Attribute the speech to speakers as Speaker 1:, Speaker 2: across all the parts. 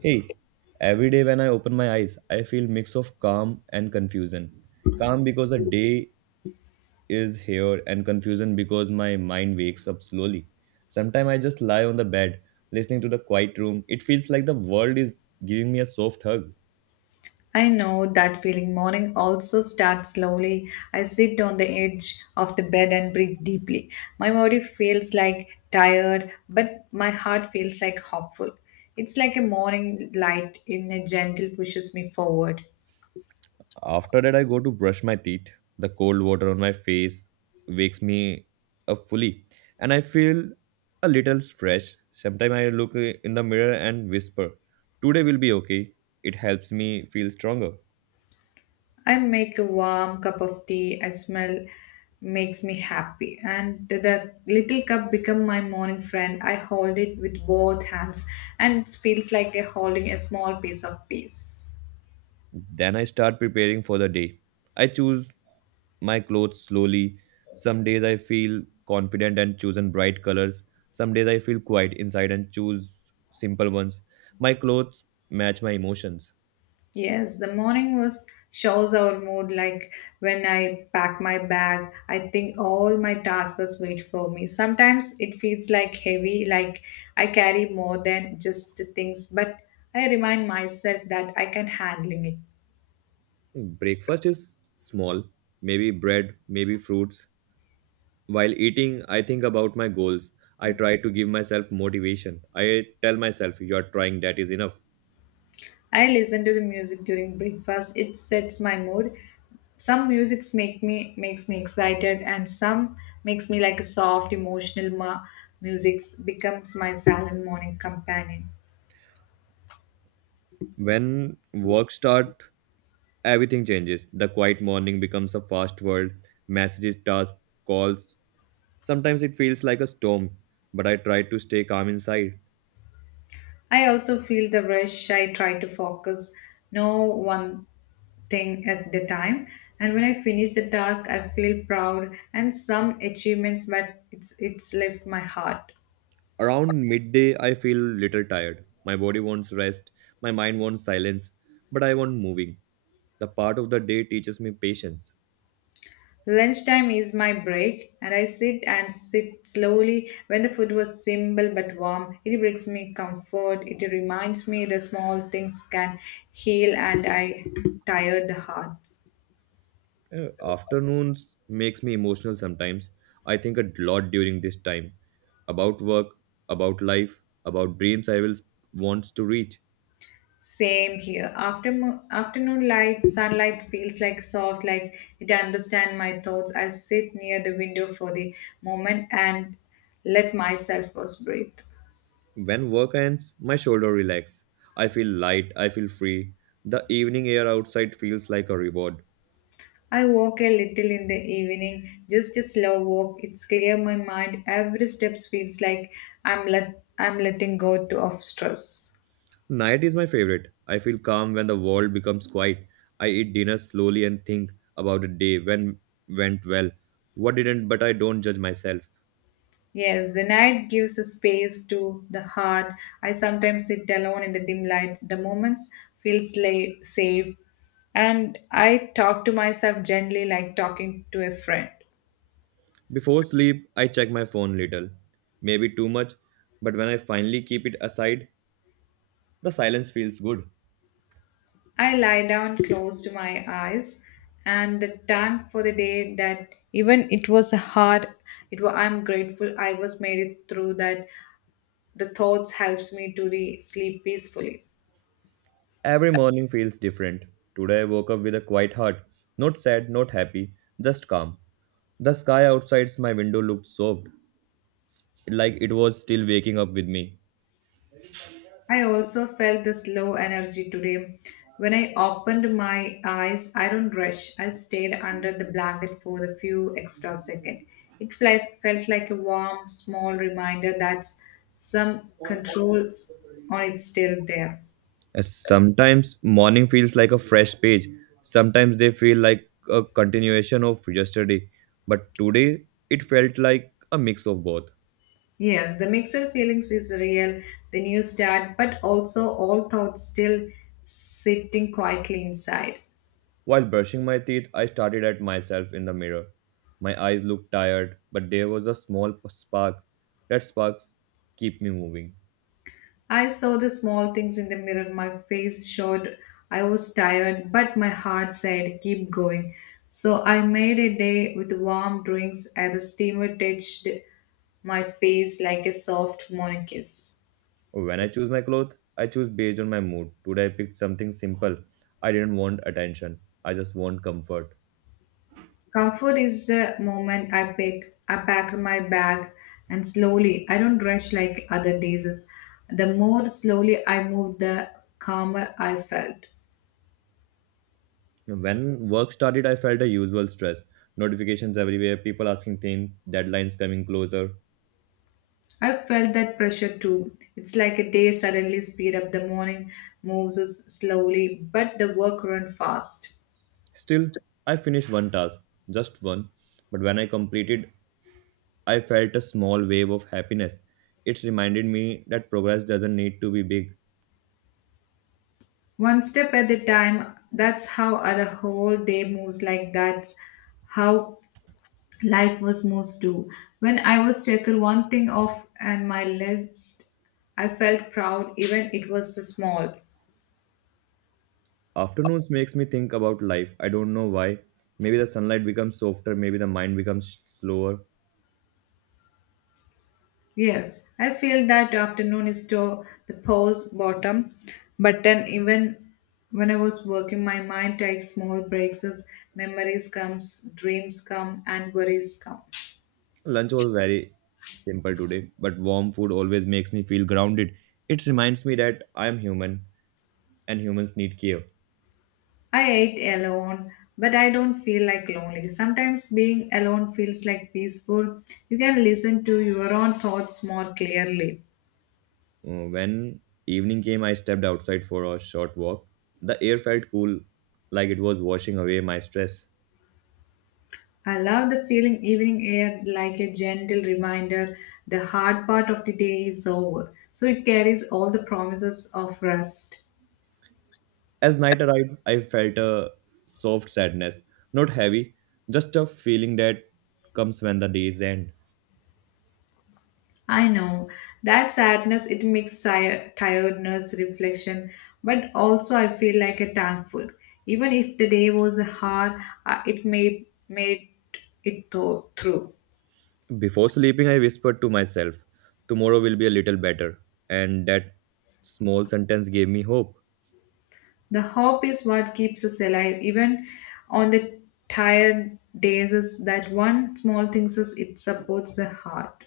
Speaker 1: Hey, every day when I open my eyes, I feel mix of calm and confusion. Calm because the day is here and confusion because my mind wakes up slowly. Sometimes I just lie on the bed listening to the quiet room. It feels like the world is giving me a soft hug.
Speaker 2: I know that feeling. Morning also starts slowly. I sit on the edge of the bed and breathe deeply. My body feels like tired, but my heart feels like hopeful. It's like a morning light in a gentle pushes me forward.
Speaker 1: After that, I go to brush my teeth. The cold water on my face wakes me up fully, and I feel a little fresh. Sometimes I look in the mirror and whisper, Today will be okay. It helps me feel stronger.
Speaker 2: I make a warm cup of tea. I smell makes me happy and the little cup become my morning friend. I hold it with both hands, and it feels like a holding a small piece of peace.
Speaker 1: Then I start preparing for the day. I choose my clothes slowly. Some days I feel confident and choose in bright colors. Some days I feel quiet inside and choose simple ones. My clothes match my emotions.
Speaker 2: Yes, the morning was shows our mood. Like when I pack my bag, I think all my tasks wait for me. Sometimes it feels like heavy, like I carry more than just the things, but I remind myself that I can handling it.
Speaker 1: Breakfast is small, maybe bread, maybe fruits. While eating, I think about my goals. I try to give myself motivation. I tell myself, you're trying, that is enough.
Speaker 2: I listen to the music during breakfast. It sets my mood. Some musics makes me excited, and some makes me like a soft emotional music becomes my silent morning companion.
Speaker 1: When work start, everything changes. The quiet morning becomes a fast world. Messages, tasks, calls. Sometimes it feels like a storm, but I try to stay calm inside.
Speaker 2: I also feel the rush. I try to focus no one thing at the time. And when I finish the task, I feel proud and some achievements, but it's left my heart.
Speaker 1: Around midday, I feel little tired. My body wants rest. My mind wants silence, but I want moving. The part of the day teaches me patience.
Speaker 2: Lunchtime is my break, and I sit slowly. When the food was simple but warm, it brings me comfort. It reminds me the small things can heal, and I tired the heart.
Speaker 1: Afternoons makes me emotional sometimes. I think a lot during this time about work, about life, about dreams I will wants to reach.
Speaker 2: Same here. After afternoon light, sunlight feels like soft, like it understand my thoughts. I sit near the window for the moment and let myself first breathe.
Speaker 1: When work ends, my shoulder relax. I feel light, I feel free. The evening air outside feels like a reward.
Speaker 2: I walk a little in the evening, just a slow walk. It's clear my mind. Every step feels like I'm letting go to of stress.
Speaker 1: Night is my favorite. I feel calm when the world becomes quiet. I eat dinner slowly and think about the day when went well. What didn't, but I don't judge myself.
Speaker 2: Yes, the night gives a space to the heart. I sometimes sit alone in the dim light. The moments feel safe, and I talk to myself gently, like talking to a friend.
Speaker 1: Before sleep, I check my phone little, maybe too much, but when I finally keep it aside, the silence feels good.
Speaker 2: I lie down, close to my eyes, and the thank for the day that even it was hard. It was I'm grateful I was made it through that. The thoughts helps me to sleep peacefully.
Speaker 1: Every morning feels different. Today I woke up with a quiet heart, not sad, not happy, just calm. The sky outside my window looked soft, like it was still waking up with me.
Speaker 2: I also felt this low energy today. When I opened my eyes, I don't rush. I stayed under the blanket for a few extra seconds. It felt like a warm, small reminder that some controls on it's still there.
Speaker 1: Sometimes morning feels like a fresh page. Sometimes they feel like a continuation of yesterday, but today it felt like a mix of both.
Speaker 2: Yes, the mixed feelings is real, the new start, but also all thoughts still sitting quietly inside.
Speaker 1: While brushing my teeth, I started at myself in the mirror. My eyes looked tired, but there was a small spark. That sparks keep me moving.
Speaker 2: I saw the small things in the mirror. My face showed I was tired, but my heart said, keep going. So I made a day with warm drinks as the steamer touched my face like a soft morning kiss.
Speaker 1: Oh, when I choose my clothes, I choose based on my mood. Today I picked something simple. I didn't want attention. I just want comfort.
Speaker 2: Comfort is the moment I pick, I packed my bag and slowly, I don't rush like other days. The more slowly I moved, the calmer I felt.
Speaker 1: When work started, I felt the usual stress. Notifications everywhere, people asking things, deadlines coming closer.
Speaker 2: I've felt that pressure too. It's like a day suddenly speed up the morning, moves us slowly, but the work run fast.
Speaker 1: Still, I finished one task, just one. But when I completed I felt a small wave of happiness. It reminded me that progress doesn't need to be big.
Speaker 2: One step at a time, that's how the whole day moves, like that's how life was moves too. When I was taken one thing off and my list, I felt proud even it was small.
Speaker 1: Afternoons makes me think about life. I don't know why. Maybe the sunlight becomes softer, maybe the mind becomes slower.
Speaker 2: Yes, I feel that afternoon is to the pause bottom, but then even when I was working, my mind takes small breaks as memories comes, dreams come, and worries come.
Speaker 1: Lunch was very simple today, but warm food always makes me feel grounded. It reminds me that I am human and humans need care.
Speaker 2: I ate alone, but I don't feel like lonely. Sometimes being alone feels like peaceful. You can listen to your own thoughts more clearly.
Speaker 1: When evening came, I stepped outside for a short walk. The air felt cool, like it was washing away my stress.
Speaker 2: I love the feeling evening air like a gentle reminder the hard part of the day is over. So it carries all the promises of rest.
Speaker 1: As night arrived, I felt a soft sadness, not heavy, just a feeling that comes when the days end.
Speaker 2: I know that sadness it makes tiredness reflection, but also I feel like a thankful. Even if the day was hard, it may made it through.
Speaker 1: Before sleeping, I whispered to myself, Tomorrow will be a little better. And that small sentence gave me hope.
Speaker 2: The hope is what keeps us alive, even on the tired days. Is that one small thing is it supports the heart.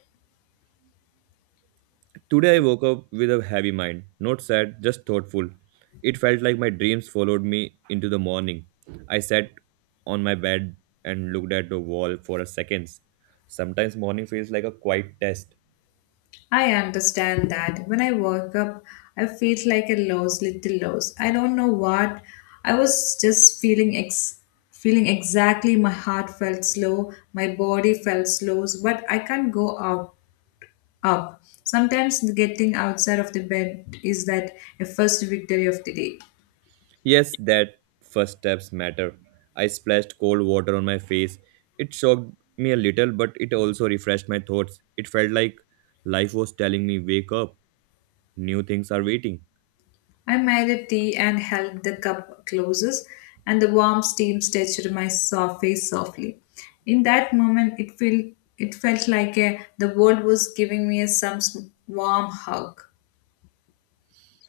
Speaker 1: Today, I woke up with a heavy mind, not sad, just thoughtful. It felt like my dreams followed me into the morning. I sat on my bed and looked at the wall for a seconds. Sometimes morning feels like a quiet test.
Speaker 2: I understand that. When I woke up, I feel like a lost little lost. I don't know what. I was just feeling feeling exactly. My heart felt slow. My body felt slow. But I can't go out up. Sometimes getting outside of the bed is that a first victory of the day.
Speaker 1: Yes, that first steps matter. I splashed cold water on my face. It shocked me a little, but it also refreshed my thoughts. It felt like life was telling me, wake up, new things are waiting.
Speaker 2: I made a tea and held the cup closest, and the warm steam touched my soft face softly. In that moment, it felt like a, the world was giving me a, some warm hug.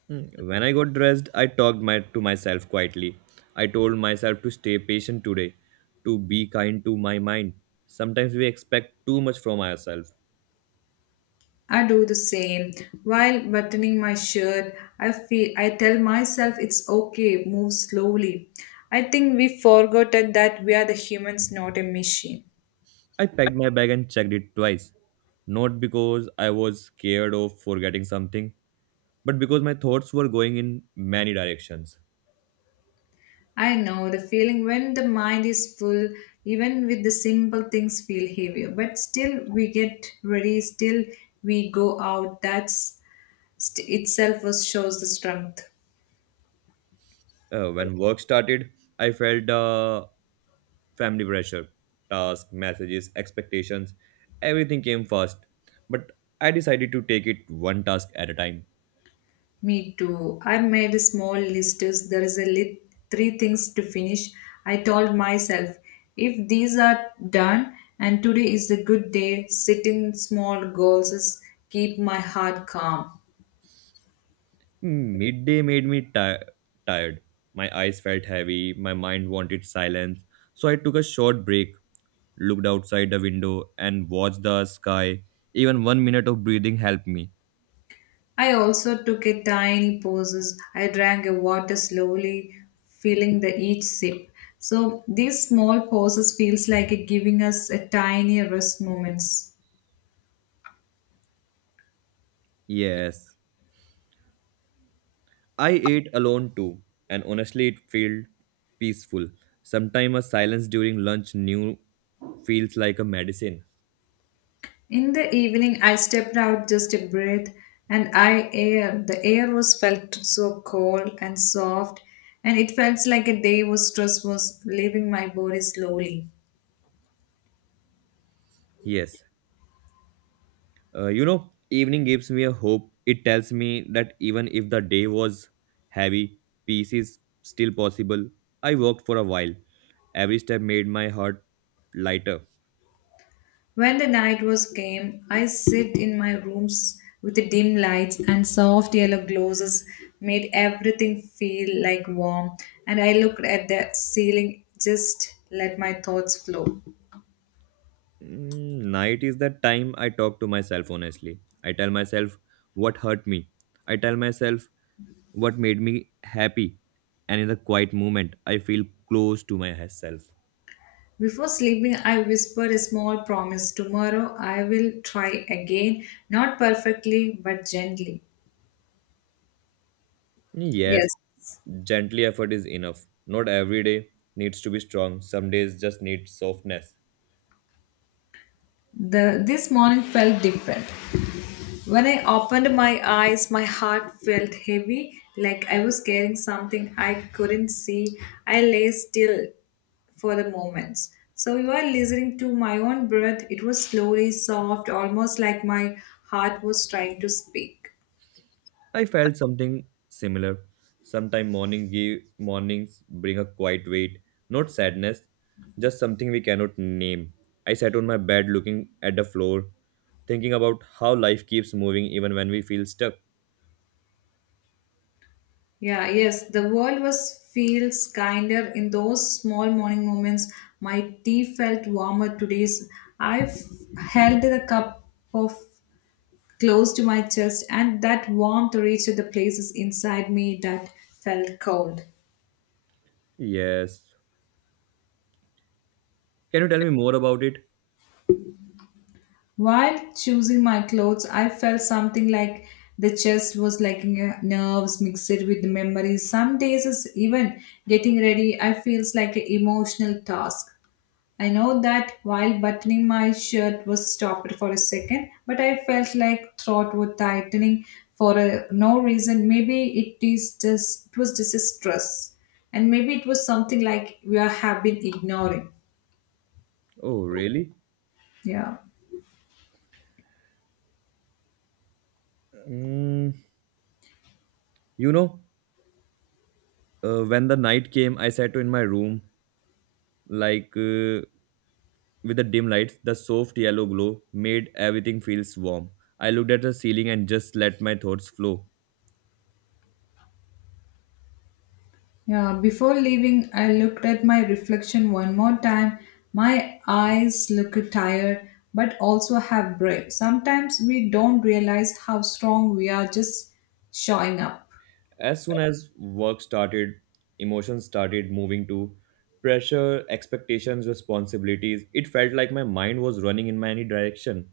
Speaker 1: Mm. When I got dressed, I talked to myself quietly. I told myself to stay patient today, to be kind to my mind. Sometimes we expect too much from ourselves.
Speaker 2: I do the same while buttoning my shirt. I feel I tell myself it's okay. Move slowly. I think we forgotten that we are the humans, not a machine.
Speaker 1: I packed my bag and checked it twice. Not because I was scared of forgetting something, but because my thoughts were going in many directions.
Speaker 2: I know the feeling when the mind is full, even with the simple things feel heavier. But still, we get ready. Still, we go out. That's itself shows the strength.
Speaker 1: When work started, I felt family pressure, tasks, messages, expectations, everything came fast. But I decided to take it one task at a time.
Speaker 2: Me too. I made a small list. Is There is a lit- three things to finish. I told myself, if these are done, and today is a good day. Setting small goals is keep my heart calm.
Speaker 1: Midday made me tired. My eyes felt heavy, my mind wanted silence. So I took a short break, looked outside the window, and watched the sky. Even 1 minute of breathing helped me.
Speaker 2: I also took a tiny pauses. I drank a water slowly, feeling the each sip. So these small pauses feels like it giving us a tiny rest moments.
Speaker 1: Yes, I ate alone too, and honestly, it felt peaceful. Sometimes a silence during lunch new feels like a medicine.
Speaker 2: In the evening, I stepped out just a breath, and I air. The air was felt so cold and soft, and it felt like a day was stress was leaving my body slowly.
Speaker 1: Yes, evening gives me a hope. It tells me that even if the day was heavy, peace is still possible. I walked for a while. Every step made my heart lighter.
Speaker 2: When the night was came, I sit in my rooms with the dim lights and soft yellow glosses made everything feel like warm, and I looked at the ceiling just let my thoughts flow.
Speaker 1: Mm, night is the time I talk to myself honestly. I tell myself what hurt me. I tell myself what made me happy, and in the quiet moment I feel close to myself.
Speaker 2: Before sleeping, I whispered a small promise: tomorrow I will try again, not perfectly but gently.
Speaker 1: Yes,
Speaker 2: Yes.
Speaker 1: gently effort is enough. Not every day needs to be strong. Some days just need softness.
Speaker 2: The this morning felt different. When I opened my eyes, my heart felt heavy, like I was carrying something I couldn't see. I lay still for the moments. So you are listening to my own breath. It was slowly soft, almost like my heart was trying to speak.
Speaker 1: I felt something similar. Sometime morning give mornings bring a quiet weight, not sadness, just something we cannot name. I sat on my bed looking at the floor, thinking about how life keeps moving even when we feel stuck.
Speaker 2: Yeah, yes, the world was feels kinder in those small morning moments. My tea felt warmer today's. I f- held the cup of close to my chest, and that warmth reached the places inside me that felt cold.
Speaker 1: Yes, can you tell me more about it?
Speaker 2: While choosing my clothes, I felt something like the chest was like nerves mixed with memories. Some days, is even getting ready, I feels like an emotional task. I know that while buttoning my shirt was stopped for a second, but I felt like throat was tightening for a, no reason. Maybe it was just a stress, and maybe it was something like we are have been ignoring.
Speaker 1: Oh, really?
Speaker 2: Yeah,
Speaker 1: Mm, you know, when the night came, I sat in my room, like uh, with the dim lights, the soft yellow glow made everything feels warm. I looked at the ceiling and just let my thoughts flow.
Speaker 2: yeah. Before leaving, I looked at my reflection one more time. My eyes look tired, but also have brave. Sometimes we don't realize how strong we are just showing up.
Speaker 1: As soon as work started, emotions started moving to pressure, expectations, responsibilities. It felt like my mind was running in many direction.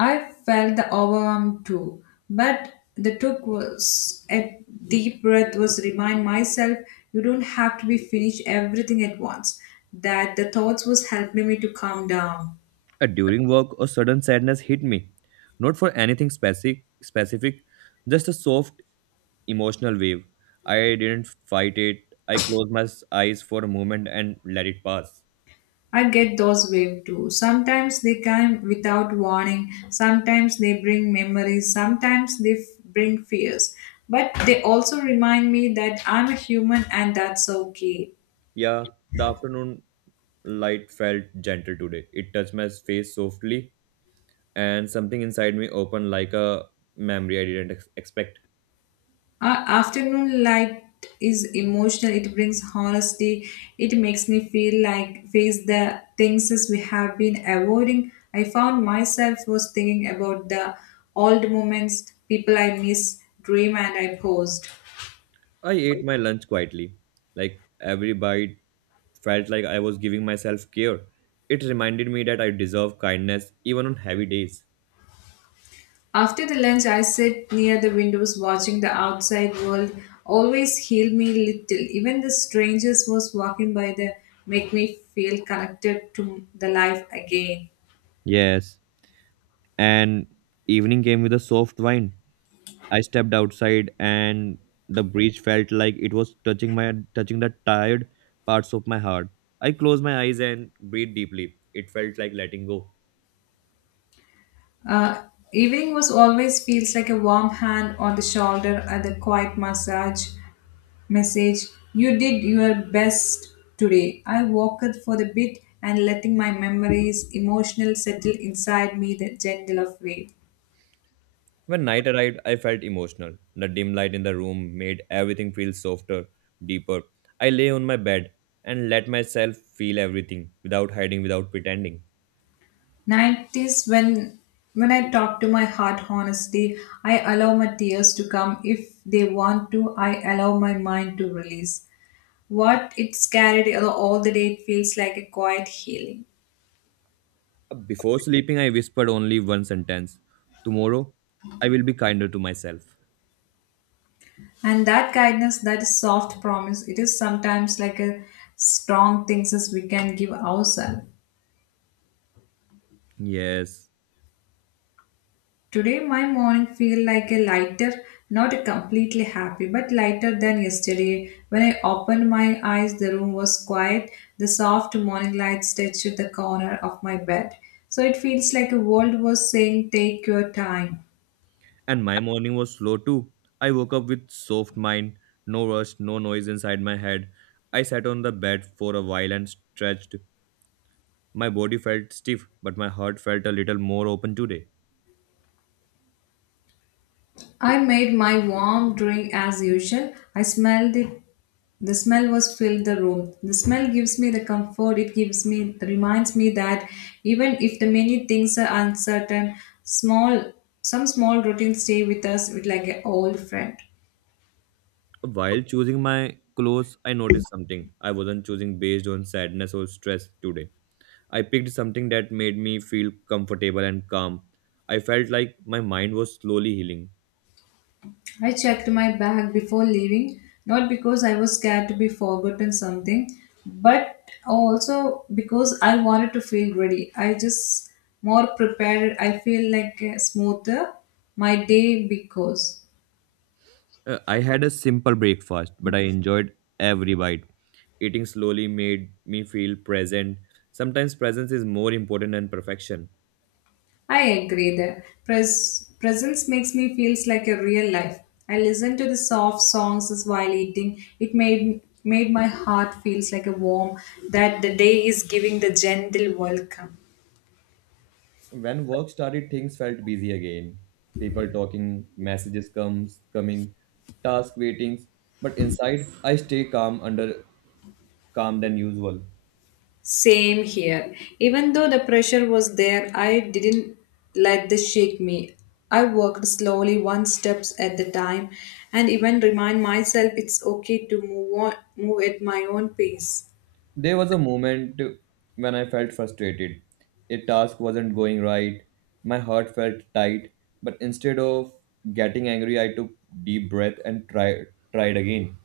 Speaker 2: I felt the overwhelm too, but the took was a deep breath was remind myself you don't have to be finished everything at once. That the thoughts was helping me to calm down.
Speaker 1: During work, a sudden sadness hit me, not for anything specific, just a soft emotional wave. I didn't fight it. I closed my eyes for a moment and let it pass.
Speaker 2: I get those waves too. Sometimes they come without warning. Sometimes they bring memories. Sometimes they bring fears. But they also remind me that I'm a human and that's okay.
Speaker 1: Yeah, the afternoon light felt gentle today. It touched my face softly, and something inside me opened like a memory I didn't expect.
Speaker 2: Afternoon light is emotional. It brings honesty. It makes me feel like face the things as we have been avoiding. I found myself was thinking about the old moments, people I miss, dream, and I paused.
Speaker 1: I ate my lunch quietly. Like every bite felt like I was giving myself care. It reminded me that I deserve kindness even on heavy days.
Speaker 2: After the lunch, I sat near the windows watching the outside world. Always heal me little. Even the strangers was walking by the make me feel connected to the life again.
Speaker 1: Yes, and evening came with a soft wine. I stepped outside and the breeze felt like it was touching the tired parts of my heart. I closed my eyes and breathed deeply. It felt like letting go.
Speaker 2: Uh, Evening was always feels like a warm hand on the shoulder and a quiet massage message. You did your best today. I walked for a bit and letting my memories emotional settle inside me the gentle of way.
Speaker 1: When night arrived, I felt emotional. The dim light in the room made everything feel softer, deeper. I lay on my bed and let myself feel everything without hiding, without pretending.
Speaker 2: Night is when I talk to my heart honestly, I allow my tears to come. If they want to, I allow my mind to release. What it's carried all the day, it feels like a quiet healing.
Speaker 1: Before sleeping, I whispered only one sentence. Tomorrow, I will be kinder to myself.
Speaker 2: And that kindness, that is soft promise, it is sometimes like a strong things as we can give ourselves.
Speaker 1: Yes.
Speaker 2: Today my morning feel like a lighter, not a completely happy, but lighter than yesterday. When I opened my eyes, the room was quiet. The soft morning light touched the corner of my bed. So it feels like a world was saying, take your time.
Speaker 1: And my morning was slow too. I woke up with soft mind, no rush, no noise inside my head. I sat on the bed for a while and stretched. My body felt stiff, but my heart felt a little more open today.
Speaker 2: I made my warm drink as usual. I smelled it. The smell was filled the room. The smell gives me the comfort. It gives me reminds me that even if the many things are uncertain, small some small routines stay with us with like an old friend.
Speaker 1: While choosing my clothes, I noticed something. I wasn't choosing based on sadness or stress today. I picked something that made me feel comfortable and calm. I felt like my mind was slowly healing.
Speaker 2: I checked my bag before leaving, not because I was scared to be forgotten something, but also because I wanted to feel ready. I just more prepared. I feel like smoother my day because
Speaker 1: I had a simple breakfast, but I enjoyed every bite. Eating slowly made me feel present. Sometimes presence is more important than perfection.
Speaker 2: I agree that presence makes me feels like a real life. I listened to the soft songs as while eating. It made my heart feels like a warm that the day is giving the gentle welcome.
Speaker 1: When work started, things felt busy again. People talking, messages comes coming, task waitings. But inside, I stay calm under calm than usual.
Speaker 2: Same here. Even though the pressure was there, I didn't let this shake me. I worked slowly, one steps at the time, and even remind myself it's okay to move on, move at my own pace.
Speaker 1: There was a moment when I felt frustrated. A task wasn't going right. My heart felt tight, but instead of getting angry, I took deep breath and tried again.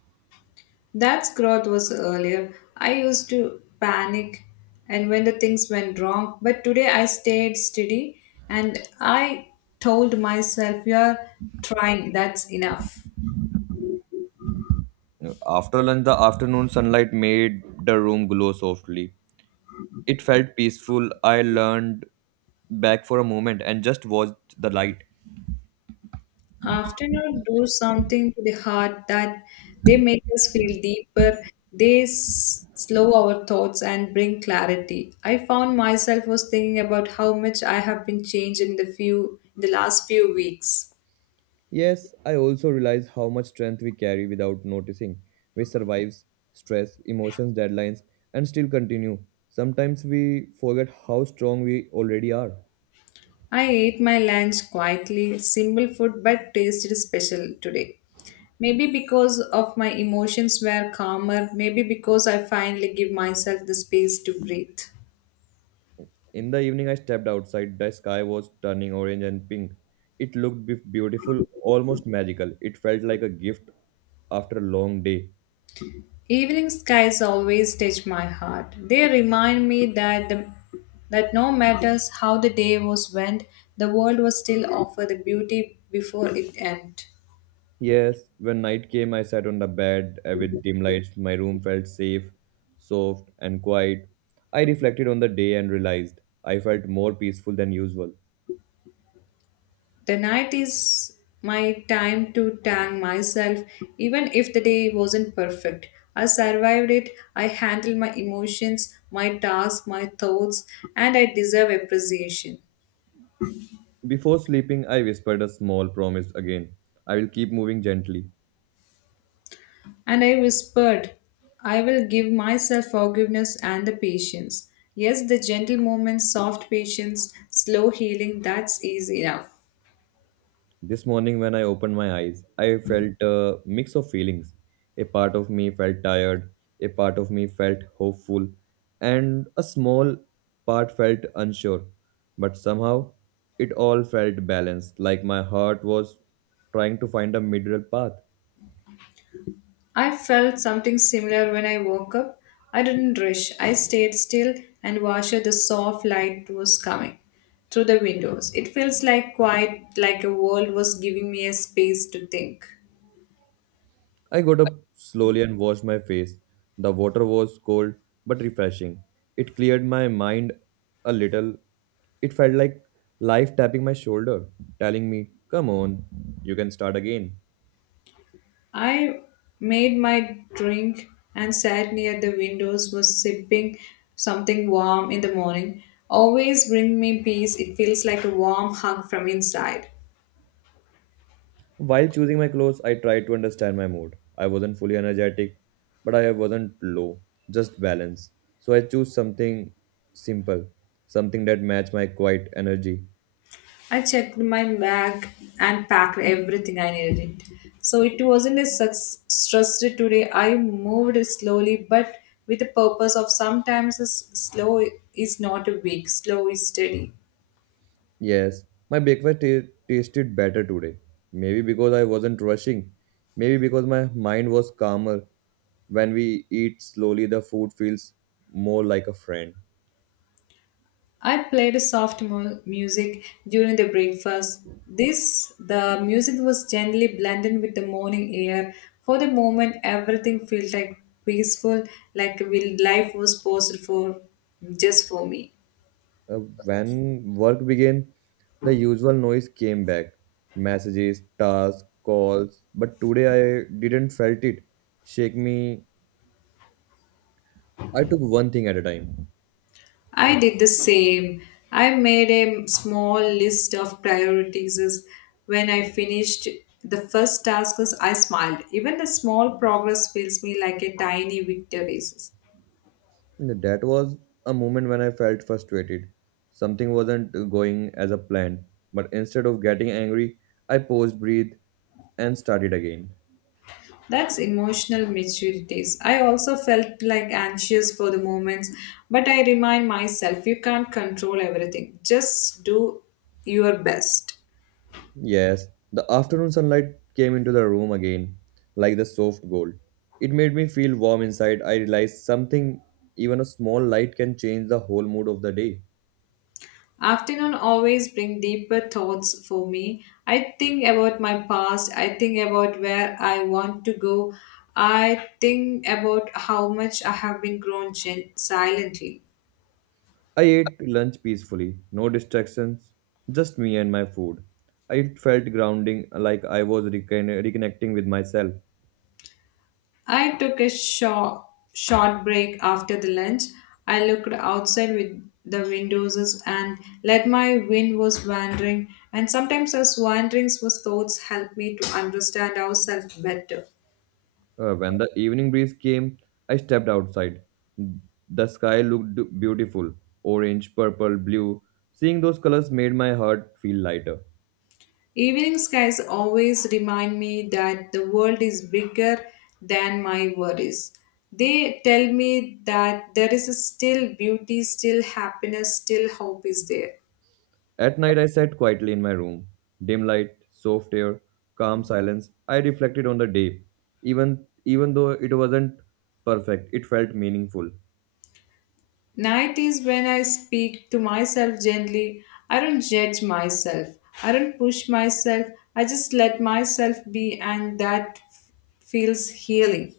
Speaker 2: That's growth was earlier. I used to panic and when the things went wrong, but today I stayed steady and I told myself, "You're trying, that's enough."
Speaker 1: After lunch, the afternoon sunlight made the room glow softly. It felt peaceful. I leaned back for a moment and just watched the light.
Speaker 2: Afternoon do something to the heart that they make us feel deeper, they slow our thoughts and bring clarity. I found myself was thinking about how much I have been changed in the last few weeks.
Speaker 1: Yes, I also realize how much strength we carry without noticing. We survive stress, emotions, deadlines, and still continue. Sometimes we forget how strong we already are.
Speaker 2: I ate my lunch quietly, simple food but tasted special today. Maybe because of my emotions were calmer, maybe because I finally give myself the space to breathe.
Speaker 1: In the evening, I stepped outside. The sky was turning orange and pink. It looked beautiful, almost magical. It felt like a gift after a long day.
Speaker 2: Evening skies always touch my heart. They remind me that no matter how the day was went, the world was still offer the beauty before it end.
Speaker 1: Yes, when night came, I sat on the bed with dim lights. My room felt safe, soft, and quiet. I reflected on the day and realized I felt more peaceful than usual.
Speaker 2: The night is my time to thank myself, even if the day wasn't perfect. I survived it. I handled my emotions, my tasks, my thoughts, and I deserve appreciation.
Speaker 1: Before sleeping, I whispered a small promise again. I will keep moving gently.
Speaker 2: And I whispered, I will give myself forgiveness and the patience. Yes, the gentle moments, soft patience, slow healing, that's easy enough.
Speaker 1: This morning, when I opened my eyes, I felt a mix of feelings. A part of me felt tired, a part of me felt hopeful, and a small part felt unsure. But somehow, it all felt balanced, like my heart was trying to find a middle path.
Speaker 2: I felt something similar when I woke up. I didn't rush. I stayed still and watched the soft light was coming through the windows. It feels like quiet, like a world was giving me a space to think.
Speaker 1: I got up slowly and washed my face. The water was cold but refreshing. It cleared my mind a little. It felt like life tapping my shoulder, telling me, "Come on, you can start again."
Speaker 2: I made my drink and sat near the windows, was sipping something warm in the morning. Always bring me peace, it feels like a warm hug from inside.
Speaker 1: While choosing my clothes, I tried to understand my mood. I wasn't fully energetic, but I wasn't low, just balance. So I chose something simple, something that matched my quiet energy.
Speaker 2: I checked my bag and packed everything I needed. So it wasn't a success stressful today. I moved slowly, but with the purpose of sometimes slow is not a weak, slow is steady.
Speaker 1: Yes, my breakfast tasted better today. Maybe because I wasn't rushing. Maybe because my mind was calmer. When we eat slowly, the food feels more like a friend.
Speaker 2: I played soft music during the breakfast. This the music was gently blended with the morning air. For the moment, everything felt like peaceful, like will life was paused for just for me.
Speaker 1: When work began, the usual noise came back, messages, tasks, calls. But today I didn't felt it shake me. I took one thing at a time.
Speaker 2: I did the same. I made a small list of priorities. When I finished the first task, I smiled. Even the small progress feels me like a tiny victory.
Speaker 1: That was a moment when I felt frustrated. Something wasn't going as a planned, but instead of getting angry, I paused, breathed, and started again.
Speaker 2: That's emotional maturities. I also felt like anxious for the moments, but I remind myself you can't control everything. Just do your best.
Speaker 1: Yes, the afternoon sunlight came into the room again, like the soft gold. It made me feel warm inside. I realized something, even a small light can change the whole mood of the day.
Speaker 2: Afternoon always bring deeper thoughts for me. I think about my past, I think about where I want to go. I think about how much I have been grown silently.
Speaker 1: I ate lunch peacefully, no distractions, just me and my food. It felt grounding, like I was reconnecting with myself.
Speaker 2: I took a short break after the lunch. I looked outside with the windows and let my wind was wandering, and sometimes those wanderings was thoughts help me to understand ourselves better.
Speaker 1: When the evening breeze came, I stepped outside. The sky looked beautiful, orange, purple, blue. Seeing those colors made my heart feel lighter.
Speaker 2: Evening skies always remind me that the world is bigger than my worries. They tell me that there is still beauty, still happiness, still hope is there.
Speaker 1: At night, I sat quietly in my room. Dim light, soft air, calm silence. I reflected on the day. Even though it wasn't perfect, it felt meaningful.
Speaker 2: Night is when I speak to myself gently. I don't judge myself. I don't push myself. I just let myself be, and that feels healing.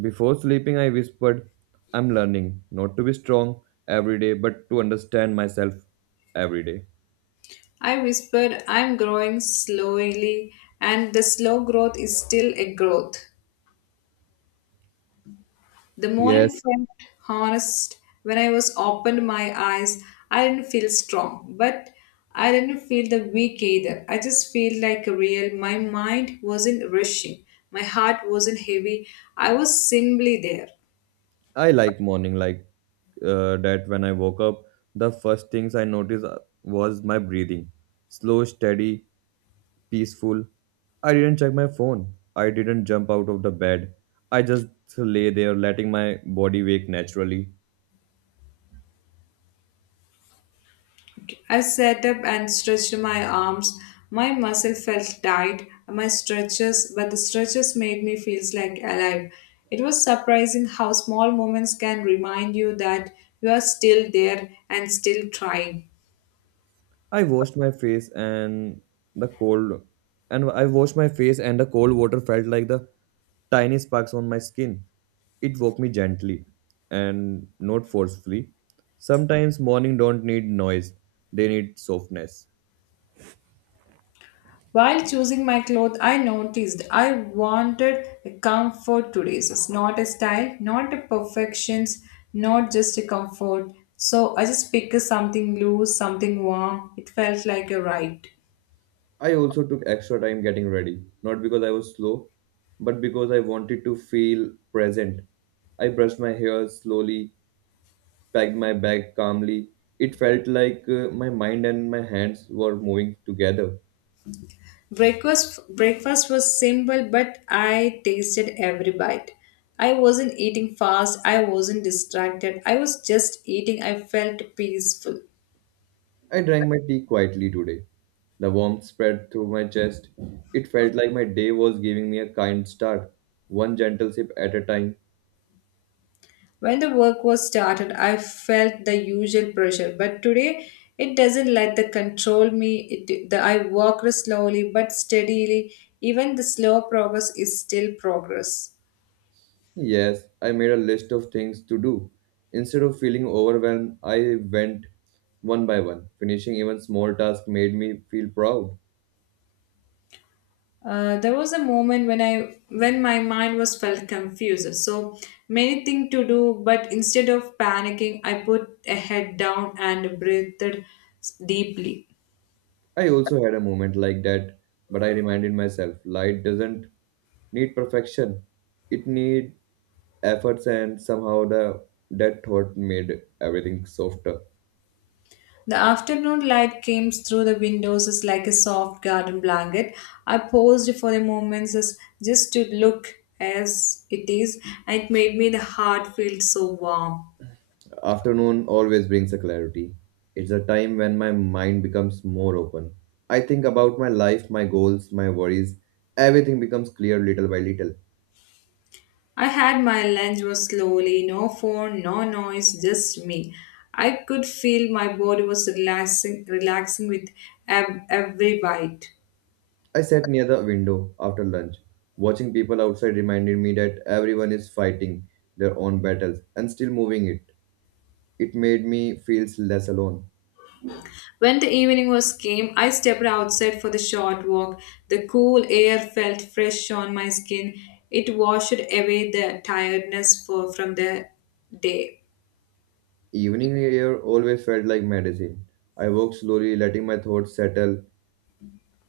Speaker 1: Before sleeping, I whispered, "I'm learning not to be strong every day, but to understand myself every day."
Speaker 2: I whispered, I'm growing slowly, and the slow growth is still a growth. The morning
Speaker 1: Yes,
Speaker 2: felt honest. When I was opened my eyes, I didn't feel strong, but I didn't feel the weak either. I just feel like a real. My mind wasn't rushing. My heart wasn't heavy. I was simply there.
Speaker 1: I like morning like that when I woke up, the first things I noticed was my breathing. Slow, steady, peaceful. I didn't check my phone. I didn't jump out of the bed. I just lay there letting my body wake naturally.
Speaker 2: I sat up and stretched my arms. My muscle felt tight. My stretches, but the stretches made me feel like alive. It was surprising how small moments can remind you that you are still there and still trying.
Speaker 1: I washed my face and the cold I washed my face and the cold water felt like the tiny sparks on my skin. It woke me gently and not forcefully. Sometimes morning don't need noise, they need softness.
Speaker 2: While choosing my clothes, I noticed I wanted a comfort today, so it's not a style, not a perfections, not just a comfort. So I just picked something loose, something warm. It felt like a right.
Speaker 1: I also took extra time getting ready, not because I was slow, but because I wanted to feel present. I brushed my hair slowly, packed my bag calmly. It felt like my mind and my hands were moving together.
Speaker 2: Breakfast was simple, but I tasted every bite. I wasn't eating fast. I wasn't distracted. I was just eating. I felt peaceful.
Speaker 1: I drank my tea quietly today. The warmth spread through my chest. It felt like my day was giving me a kind start, one gentle sip at a time.
Speaker 2: When the work was started, I felt the usual pressure, but today it doesn't let the control me. It, the, I walk slowly but steadily. Even the slow progress is still progress.
Speaker 1: Yes, I made a list of things to do. Instead of feeling overwhelmed, I went one by one. Finishing even small tasks made me feel proud.
Speaker 2: There was a moment when I when my mind was felt confused. So many things to do, but instead of panicking, I put a head down and breathed deeply.
Speaker 1: I also had a moment like that, but I reminded myself light doesn't need perfection. It need efforts, and somehow the that thought made everything softer.
Speaker 2: The afternoon light came through the windows as like a soft garden blanket. I paused for a moment as just to look as it is, and it made me the heart feel so warm.
Speaker 1: Afternoon always brings a clarity. It's a time when my mind becomes more open. I think about my life, my goals, my worries. Everything becomes clear little by little.
Speaker 2: I had my lunch was slowly, no phone, no noise, just me. I could feel my body was relaxing, relaxing with every bite.
Speaker 1: I sat near the window after lunch. Watching people outside reminded me that everyone is fighting their own battles and still moving it. It made me feel less alone.
Speaker 2: When the evening was came, I stepped outside for the short walk. The cool air felt fresh on my skin. It washed away the tiredness for, from the day.
Speaker 1: Evening air always felt like medicine. I walked slowly, letting my thoughts settle.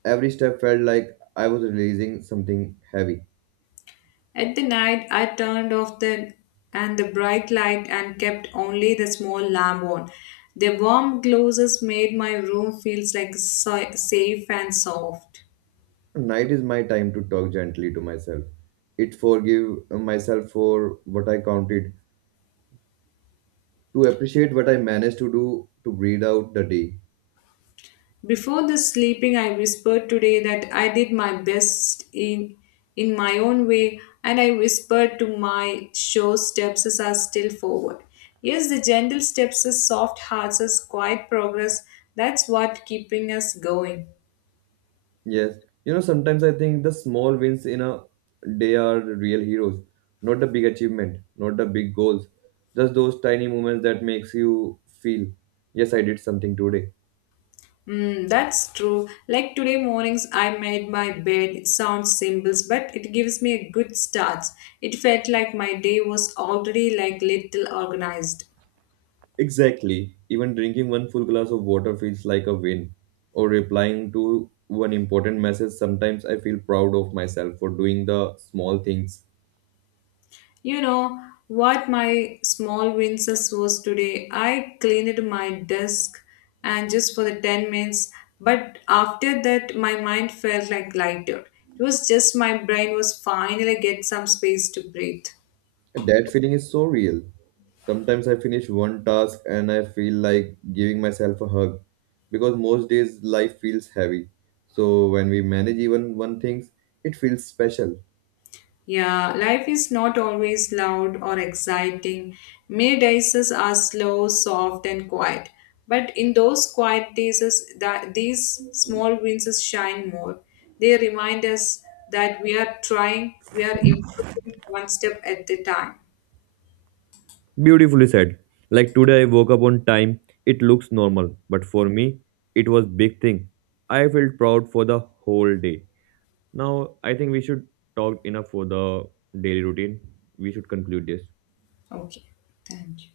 Speaker 1: Every step felt like I was releasing something heavy.
Speaker 2: At the night, I turned off the and the bright light and kept only the small lamp on. The warm glows made my room feels like safe and soft.
Speaker 1: Night is my time to talk gently to myself. It forgive myself for what I counted, to appreciate what I managed to do, to breathe out the day.
Speaker 2: Before the sleeping, I whispered today that I did my best in my own way, and I whispered to my sure steps as are still forward. Yes, the gentle steps, the soft hearts, as quiet progress. That's what keeping us going.
Speaker 1: Yes, you know, sometimes I think the small wins in a day are the real heroes, not the big achievement, not the big goals, just those tiny moments that makes you feel, yes, I did something today.
Speaker 2: Mm, that's true. Like today mornings, I made my bed. It sounds simple, but it gives me a good start. It felt like my day was already like little organized.
Speaker 1: Exactly. Even drinking one full glass of water feels like a win. Or replying to one important message, sometimes I feel proud of myself for doing the small things.
Speaker 2: You know what my small wins was today? I cleaned my desk and just for the 10 minutes, but after that my mind felt like lighter. It was just my brain was finally get some space to breathe.
Speaker 1: That feeling is so real. Sometimes I finish one task and I feel like giving myself a hug because most days life feels heavy. So when we manage even one thing, it feels special.
Speaker 2: Yeah, life is not always loud or exciting. Many days are slow, soft, and quiet. But in those quiet days, that these small wins shine more. They remind us that we are trying, we are improving one step at a time.
Speaker 1: Beautifully said. Like today I woke up on time. It looks normal, but for me it was big thing. I felt proud for the whole day. Now I think we should talk enough for the daily routine. We should conclude this.
Speaker 2: Okay, thank you.